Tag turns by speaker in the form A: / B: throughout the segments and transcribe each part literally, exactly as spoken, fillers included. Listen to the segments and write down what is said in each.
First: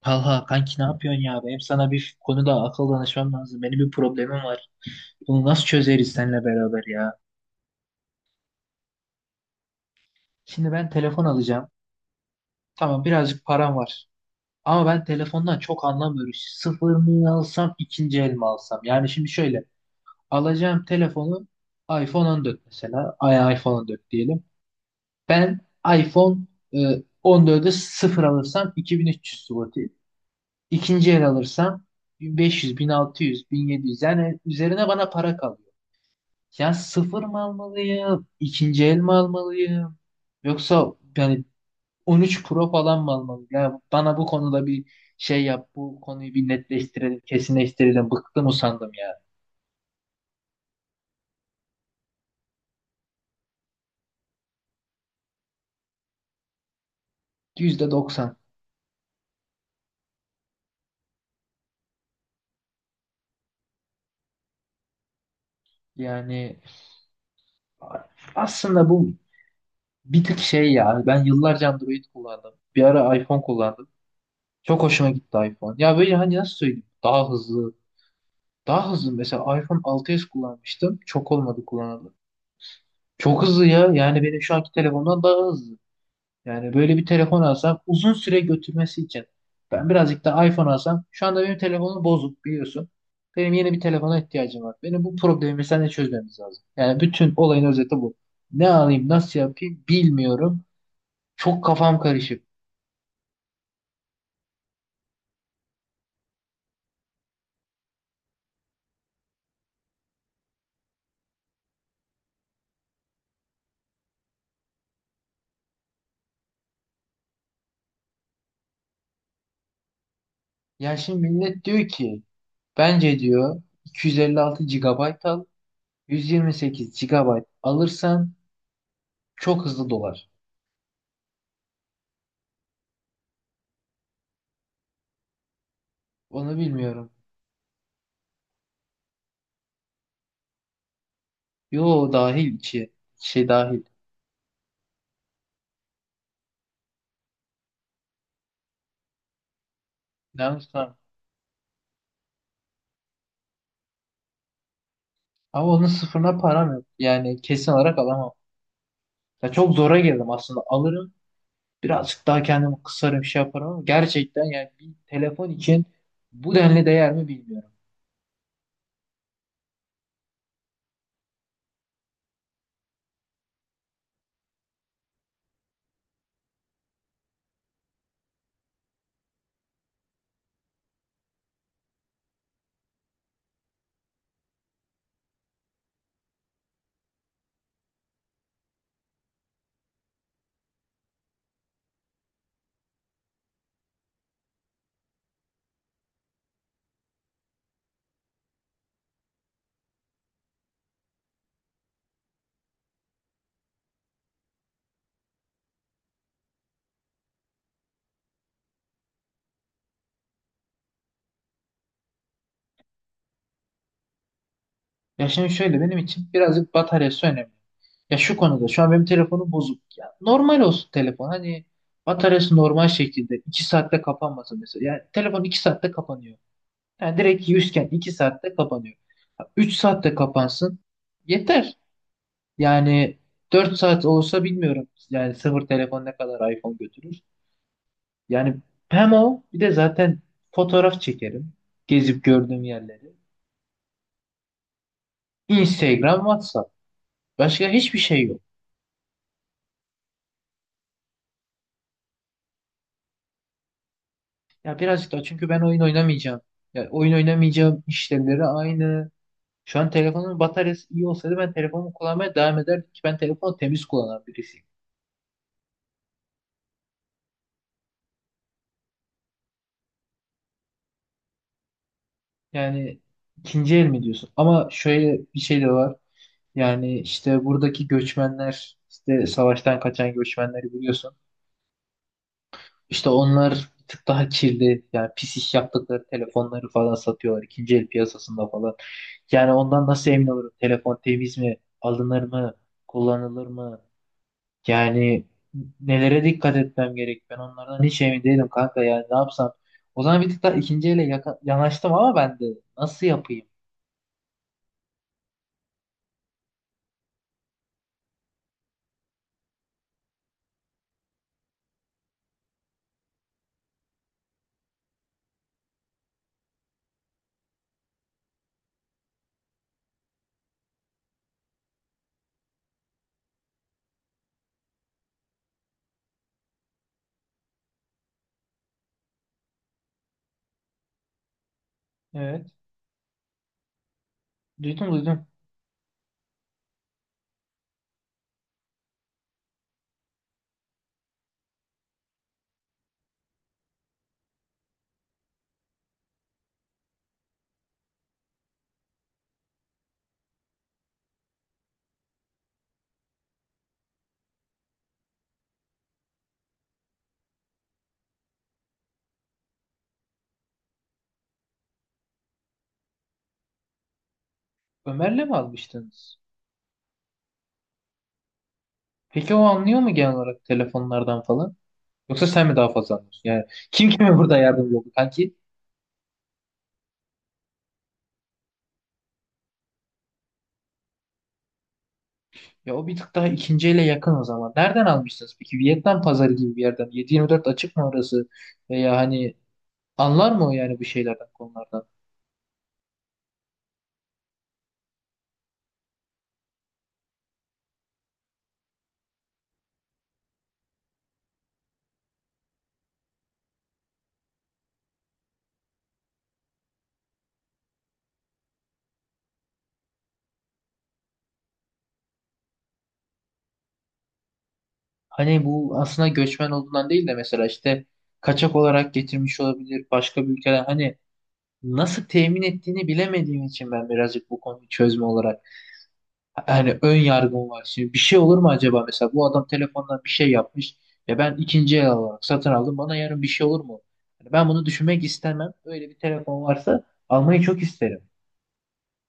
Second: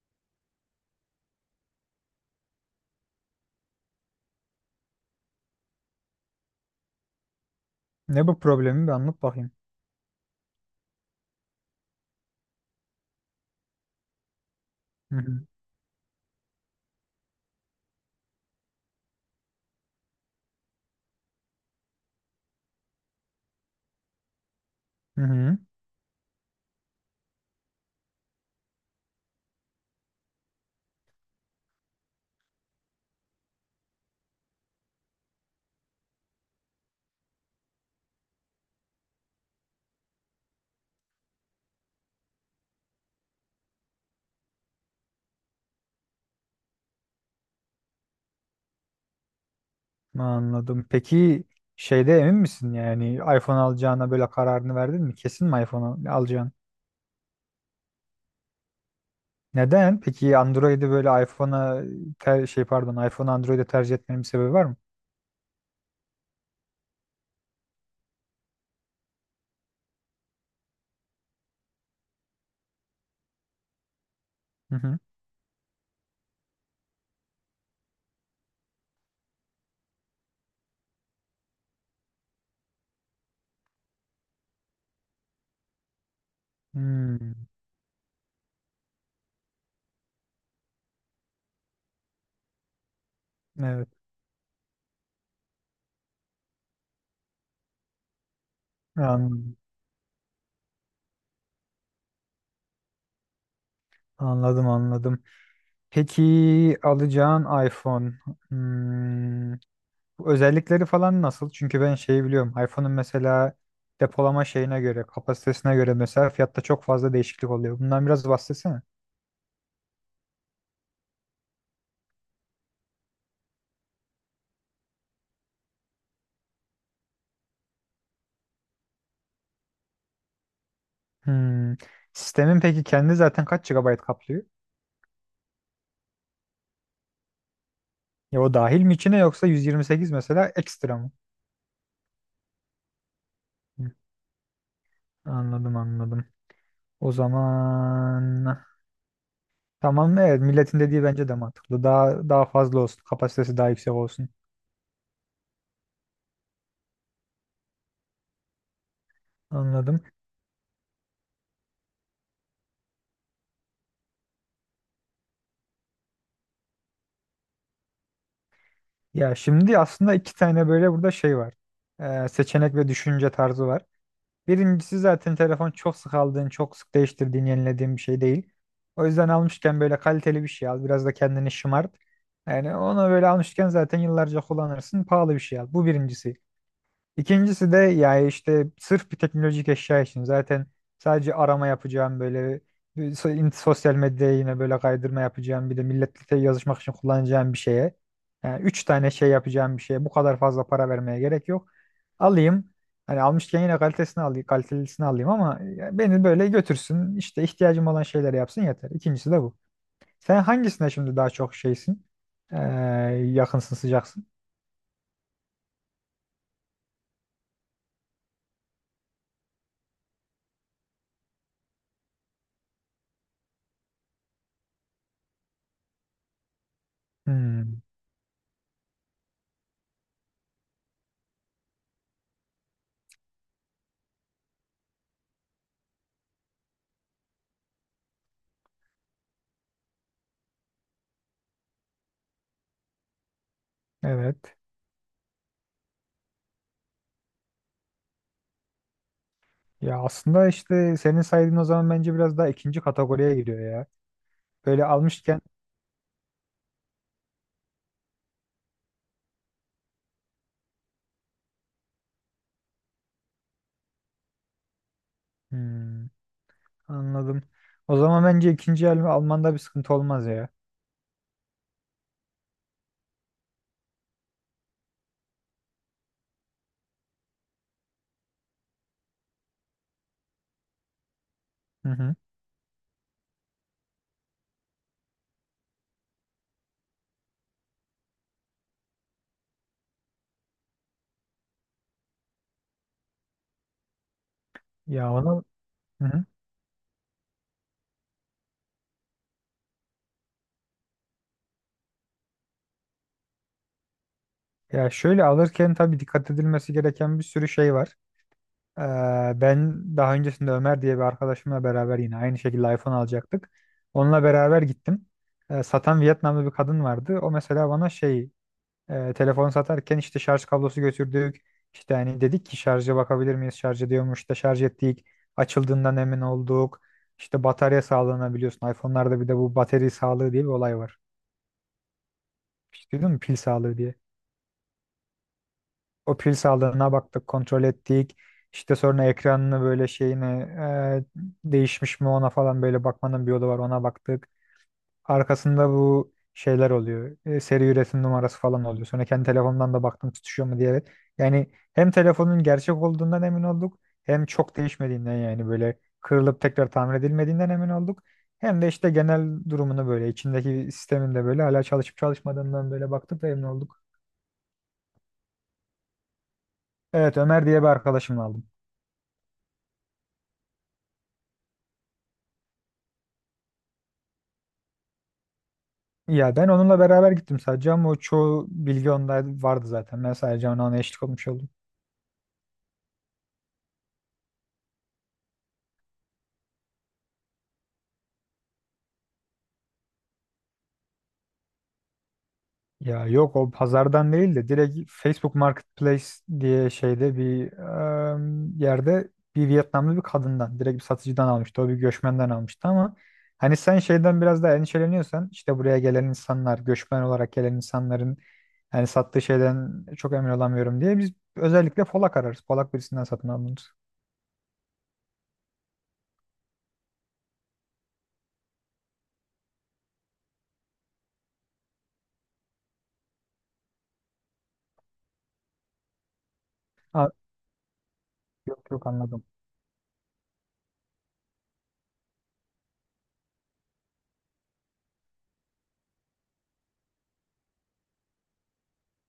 A: Talha kanki ne yapıyorsun ya? Benim sana bir konuda akıl danışmam lazım. Benim bir problemim var. Bunu nasıl çözeriz seninle beraber ya?
B: Ne bu problemi bir anlat bakayım.
A: Şimdi ben telefon alacağım. Tamam birazcık param var. Ama ben
B: Hı hı.
A: telefondan çok anlamıyorum. Sıfır mı alsam ikinci el mi alsam? Yani şimdi şöyle. Alacağım telefonu iPhone on dört mesela. Ay iPhone on dört diyelim.
B: Hı hı.
A: Ben iPhone e, on dördü sıfır alırsam iki bin üç yüz zloty. İkinci el alırsam bin beş yüz, bin altı yüz, bin yedi yüz yani üzerine bana para kalıyor. Ya sıfır mı almalıyım? İkinci el mi almalıyım? Yoksa yani on üç Pro falan mı almalıyım? Ya bana bu konuda bir şey yap. Bu konuyu bir netleştirelim, kesinleştirelim. Bıktım usandım ya.
B: Anladım. Peki şeyde emin misin, yani iPhone alacağına böyle kararını verdin mi? Kesin mi iPhone al- alacaksın?
A: yüzde doksan.
B: Neden? Peki Android'i böyle iPhone'a ter- şey pardon, iPhone Android'e tercih etmenin bir sebebi var mı?
A: Yani aslında bu bir tık şey ya. Ben yıllarca Android kullandım. Bir ara iPhone kullandım.
B: Hı
A: Çok
B: hı.
A: hoşuma gitti iPhone. Ya böyle hani nasıl söyleyeyim? Daha hızlı. Daha hızlı. Mesela iPhone altı s kullanmıştım. Çok olmadı kullanalı. Çok hızlı ya. Yani benim şu anki telefondan daha hızlı. Yani böyle bir
B: Hmm,
A: telefon alsam uzun süre götürmesi için ben birazcık da iPhone alsam şu anda benim telefonum bozuk biliyorsun. Benim yeni bir
B: evet.
A: telefona ihtiyacım var. Benim bu problemi seninle çözmemiz lazım. Yani bütün olayın özeti bu. Ne alayım nasıl
B: Anladım.
A: yapayım bilmiyorum. Çok kafam karışık.
B: Anladım anladım. Peki alacağın iPhone. Hmm, Özellikleri falan nasıl? Çünkü ben şeyi biliyorum. iPhone'un mesela depolama şeyine göre, kapasitesine göre mesela fiyatta çok fazla değişiklik oluyor. Bundan biraz bahsetsene.
A: Ya şimdi millet diyor ki bence diyor iki yüz elli altı gigabayt al yüz yirmi sekiz gigabayt alırsan çok hızlı dolar.
B: Hmm. Sistemin peki kendi zaten kaç G B kaplıyor?
A: Onu bilmiyorum.
B: Ya o dahil mi içine, yoksa yüz yirmi sekiz mesela ekstra mı?
A: Yo dahil içi şey dahil.
B: Hı, anladım anladım. O zaman tamam, evet,
A: Yanlış
B: milletin
A: mı?
B: dediği bence de mantıklı. Daha daha fazla olsun. Kapasitesi daha yüksek olsun.
A: Ama onun sıfırına param yok. Yani kesin olarak alamam. Ya çok zora
B: Anladım.
A: girdim aslında. Alırım. Birazcık daha kendimi kısarım şey yaparım ama gerçekten yani bir telefon için bu denli değer mi bilmiyorum.
B: Ya şimdi aslında iki tane böyle burada şey var. Ee, seçenek ve düşünce tarzı var. Birincisi, zaten telefon çok sık aldığın, çok sık değiştirdiğin, yenilediğin bir şey değil. O yüzden almışken böyle kaliteli bir şey al. Biraz da kendini şımart. Yani onu böyle almışken zaten yıllarca kullanırsın. Pahalı bir şey al. Bu birincisi. İkincisi de yani işte sırf bir teknolojik eşya için zaten sadece arama yapacağım, böyle bir so- in- sosyal medyaya yine böyle kaydırma yapacağım, bir de milletle yazışmak için kullanacağım bir şeye. Yani üç tane şey yapacağım bir şeye bu kadar fazla para vermeye gerek yok. Alayım, hani almışken yine kalitesini alayım, kalitelisini alayım ama ya beni böyle götürsün, işte ihtiyacım olan şeyleri yapsın, yeter. İkincisi de bu. Sen hangisine şimdi daha çok şeysin? Ee, yakınsın, sıcaksın.
A: Ya şimdi şöyle benim için birazcık bataryası önemli. Ya şu konuda şu an benim telefonum bozuk. Ya normal olsun telefon. Hani bataryası normal şekilde iki saatte kapanmasın mesela. Yani telefon iki saatte kapanıyor. Yani direkt
B: Hmm,
A: yüzken iki saatte kapanıyor. Üç saatte kapansın. Yeter. Yani dört saat olsa bilmiyorum. Yani sıfır telefon ne kadar iPhone götürür. Yani hem o bir de zaten fotoğraf çekerim. Gezip gördüğüm yerleri.
B: evet.
A: Instagram, WhatsApp. Başka hiçbir şey yok.
B: Ya aslında işte senin saydığın, o zaman bence biraz daha ikinci kategoriye giriyor ya.
A: Ya
B: Böyle
A: birazcık da
B: almışken.
A: çünkü ben oyun oynamayacağım. Ya oyun oynamayacağım işlevleri aynı. Şu an telefonun bataryası iyi olsaydı ben telefonumu kullanmaya devam ederdim ki ben telefonu temiz kullanan birisiyim.
B: Hmm, anladım. O zaman bence ikinci el Alman'da bir sıkıntı olmaz ya.
A: Yani ikinci el mi diyorsun? Ama şöyle bir şey de var. Yani işte buradaki göçmenler, işte savaştan kaçan göçmenleri biliyorsun.
B: Hı hı.
A: İşte onlar bir tık daha kirli, yani pis iş yaptıkları telefonları falan satıyorlar ikinci el piyasasında falan. Yani ondan nasıl emin olurum? Telefon temiz mi? Alınır mı? Kullanılır mı?
B: Ya
A: Yani
B: onu. Hı
A: nelere
B: hı.
A: dikkat etmem gerek? Ben onlardan hiç emin değilim kanka yani ne yapsam? O zaman bir tık daha ikinci ele yaka- yanaştım ama ben de nasıl yapayım?
B: Ya şöyle alırken tabii dikkat edilmesi gereken bir sürü şey var. Ee, ben daha öncesinde Ömer diye bir arkadaşımla beraber yine aynı şekilde iPhone alacaktık. Onunla beraber gittim. Ee, satan Vietnamlı bir kadın vardı. O mesela bana şey. E, telefon satarken işte şarj kablosu götürdük. İşte hani dedik ki şarja bakabilir miyiz? Şarj ediyormuş. İşte şarj ettik. Açıldığından emin olduk. İşte batarya sağlığına biliyorsun. iPhone'larda bir de bu batarya sağlığı diye bir olay var.
A: Evet.
B: Hiç duydun mu? Pil sağlığı diye.
A: Duydum, duydum.
B: O pil sağlığına baktık, kontrol ettik. İşte sonra ekranını böyle şeyine e, değişmiş mi, ona falan böyle bakmanın bir yolu var, ona baktık. Arkasında bu şeyler oluyor. E, seri üretim numarası falan oluyor. Sonra kendi telefondan da baktım tutuşuyor mu diye. Evet. Yani hem telefonun gerçek olduğundan emin olduk, hem çok değişmediğinden, yani böyle kırılıp tekrar tamir edilmediğinden emin olduk. Hem de işte genel durumunu, böyle içindeki sistemin de böyle hala çalışıp çalışmadığından böyle baktık ve emin olduk.
A: Ömer'le mi almıştınız?
B: Evet, Ömer diye bir arkadaşımla aldım.
A: Peki o anlıyor mu genel olarak telefonlardan falan? Yoksa sen mi daha fazla anlıyorsun? Yani kim kime burada yardımcı oldu kanki?
B: Ya ben onunla beraber gittim sadece, ama o çoğu bilgi onda vardı zaten. Ben sadece ona ona eşlik olmuş oldum.
A: Ya o bir tık daha ikinci yakın o zaman. Nereden almışsınız peki? Vietnam pazarı gibi bir yerden. yedi yirmi dört açık mı orası? Veya hani anlar mı o yani bu şeylerden konulardan?
B: Ya yok, o pazardan değil de direkt Facebook Marketplace diye şeyde bir em, yerde bir Vietnamlı bir kadından, direkt bir satıcıdan almıştı. O bir göçmenden almıştı ama hani sen şeyden biraz daha endişeleniyorsan, işte buraya gelen insanlar, göçmen olarak gelen insanların yani sattığı şeyden çok emin olamıyorum diye biz özellikle Polak ararız. Polak birisinden satın alırız.
A: Hani bu aslında göçmen olduğundan değil de mesela işte kaçak olarak getirmiş olabilir başka bir ülkeden. Hani nasıl temin ettiğini bilemediğim için ben birazcık bu konuyu çözme olarak hani ön
B: Ha,
A: yargım var. Şimdi bir şey olur mu
B: yok
A: acaba
B: yok,
A: mesela
B: anladım.
A: bu adam telefondan bir şey yapmış ve ben ikinci el olarak satın aldım. Bana yarın bir şey olur mu? Hani ben bunu düşünmek istemem. Öyle bir telefon varsa almayı çok isterim.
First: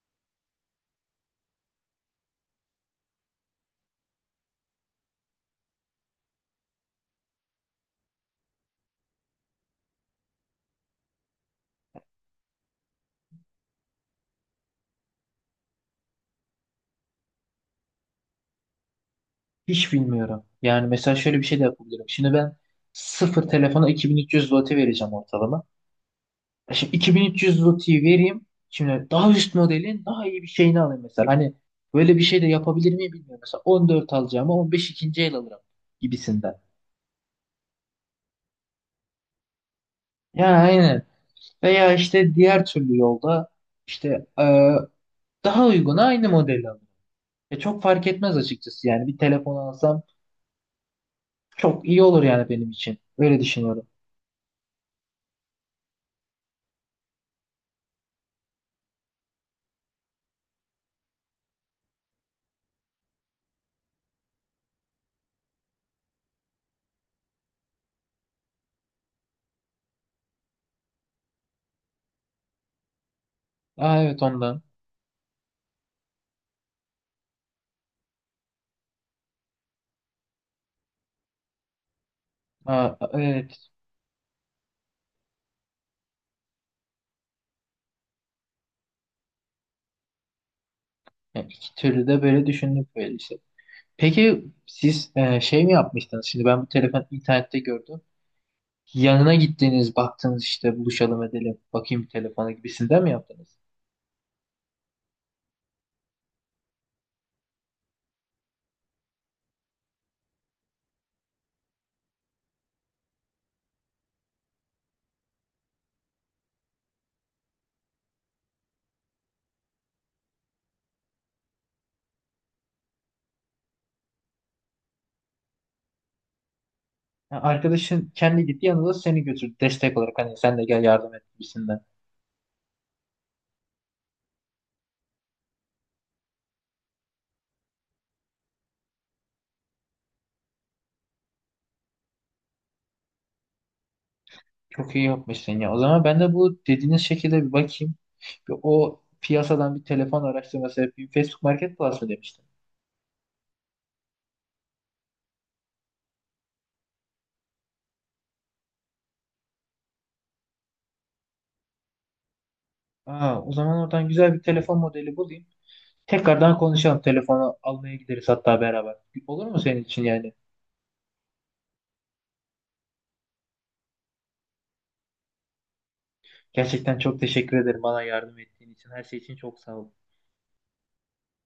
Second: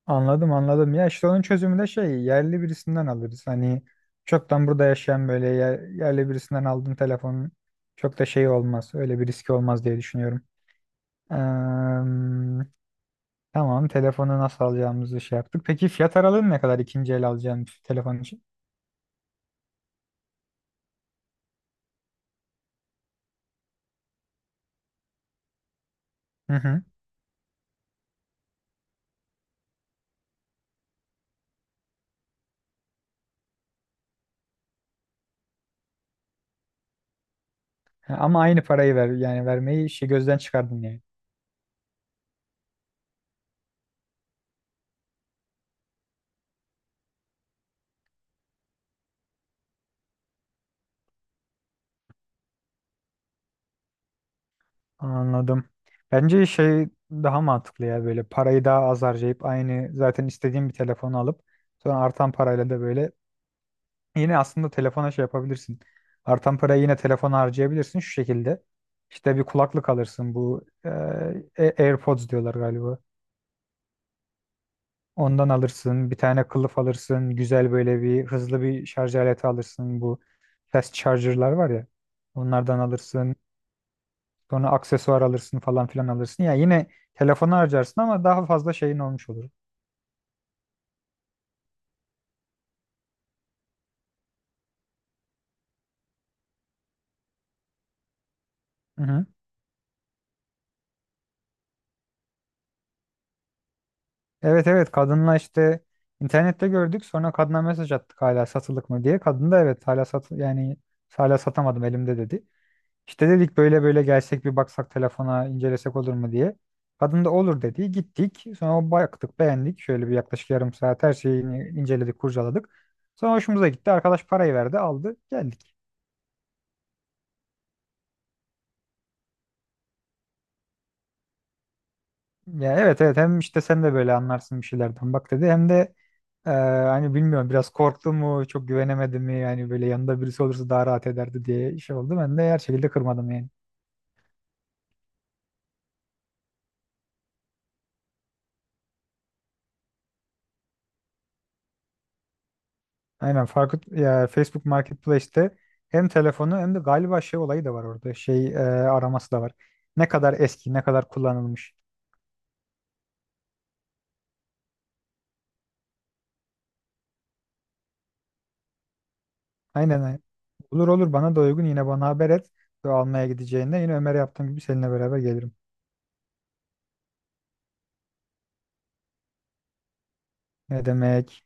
B: Anladım anladım. Ya işte onun çözümü de şey, yerli birisinden alırız. Hani çoktan burada yaşayan böyle yer- yerli birisinden aldığın telefonun çok da şey olmaz. Öyle bir riski olmaz diye düşünüyorum. Eee, tamam, telefonu nasıl alacağımızı şey yaptık. Peki fiyat aralığın ne kadar ikinci el alacağın bir telefon için?
A: Hiç bilmiyorum. Yani mesela şöyle bir şey de yapabilirim. Şimdi ben sıfır telefona iki bin üç yüz zloty vereceğim ortalama.
B: Hı
A: E
B: hı.
A: Şimdi iki bin üç yüz zloty vereyim. Şimdi daha üst modelin daha iyi bir şeyini alayım mesela. Hani böyle bir şey de yapabilir miyim bilmiyorum. Mesela on dört alacağıma on beş ikinci el alırım gibisinden.
B: Ha, ama aynı parayı ver, yani vermeyi şey, gözden
A: Ya
B: çıkardın yani.
A: aynen. Veya işte diğer türlü yolda işte e, daha uyguna aynı modeli alırım. E, çok fark etmez açıkçası yani bir telefon alsam çok iyi olur yani benim için. Öyle düşünüyorum.
B: Anladım. Bence şey daha mantıklı ya, böyle parayı daha az harcayıp, aynı zaten istediğim bir telefonu alıp sonra artan parayla da böyle. Yine aslında telefona şey yapabilirsin. Artan parayı yine telefona harcayabilirsin şu şekilde. İşte bir kulaklık alırsın, bu e, A- AirPods diyorlar galiba.
A: Aa, evet ondan.
B: Ondan alırsın. Bir tane kılıf alırsın. Güzel böyle bir hızlı bir şarj aleti alırsın. Bu fast charger'lar var ya. Onlardan
A: Aa,
B: alırsın.
A: evet.
B: Sonra aksesuar alırsın falan filan alırsın. Ya yine telefona harcarsın ama daha fazla şeyin olmuş olur.
A: Yani iki türlü de böyle düşündük böyle işte. Peki siz e, şey mi yapmıştınız? Şimdi ben bu telefon internette gördüm.
B: Hı hı.
A: Yanına gittiğiniz baktınız işte buluşalım edelim bakayım telefona gibisinden mi yaptınız?
B: Evet evet, kadınla işte internette gördük, sonra kadına mesaj attık hala satılık mı diye. Kadın da evet, hala sat yani hala satamadım elimde dedi. İşte dedik böyle böyle gelsek, bir baksak telefona, incelesek olur mu diye. Kadın da olur dedi. Gittik. Sonra baktık, beğendik. Şöyle bir yaklaşık yarım saat her şeyini inceledik, kurcaladık. Sonra hoşumuza gitti. Arkadaş parayı verdi, aldı, geldik.
A: Ha, arkadaşın kendi gitti yanında seni götürdü destek olarak hani sen de gel yardım et gibisinden.
B: Ya evet evet, hem işte sen de böyle anlarsın bir şeylerden bak dedi. Hem de Ee, hani bilmiyorum, biraz korktu mu, çok güvenemedi mi, yani böyle yanında birisi olursa daha rahat ederdi diye şey oldu. Ben de her şekilde kırmadım yani.
A: Çok iyi yapmışsın ya. O zaman ben de bu dediğiniz şekilde bir bakayım. Bir o piyasadan bir telefon araştırması yapayım. Facebook Market Plus mı demiştin?
B: Aynen farklı ya, Facebook Marketplace'te hem telefonu hem de galiba şey olayı da var orada, şey e, araması da var. Ne kadar eski, ne kadar kullanılmış.
A: Aa, o zaman oradan güzel bir telefon modeli bulayım. Tekrardan konuşalım. Telefonu almaya gideriz hatta beraber. Olur mu senin
B: Aynen
A: için
B: aynen.
A: yani?
B: Olur olur, bana da uygun, yine bana haber et. Ve almaya gideceğinde yine Ömer'e yaptığım gibi seninle beraber gelirim.
A: Gerçekten çok teşekkür ederim bana yardım ettiğin için. Her şey için çok sağ ol.
B: Ne demek?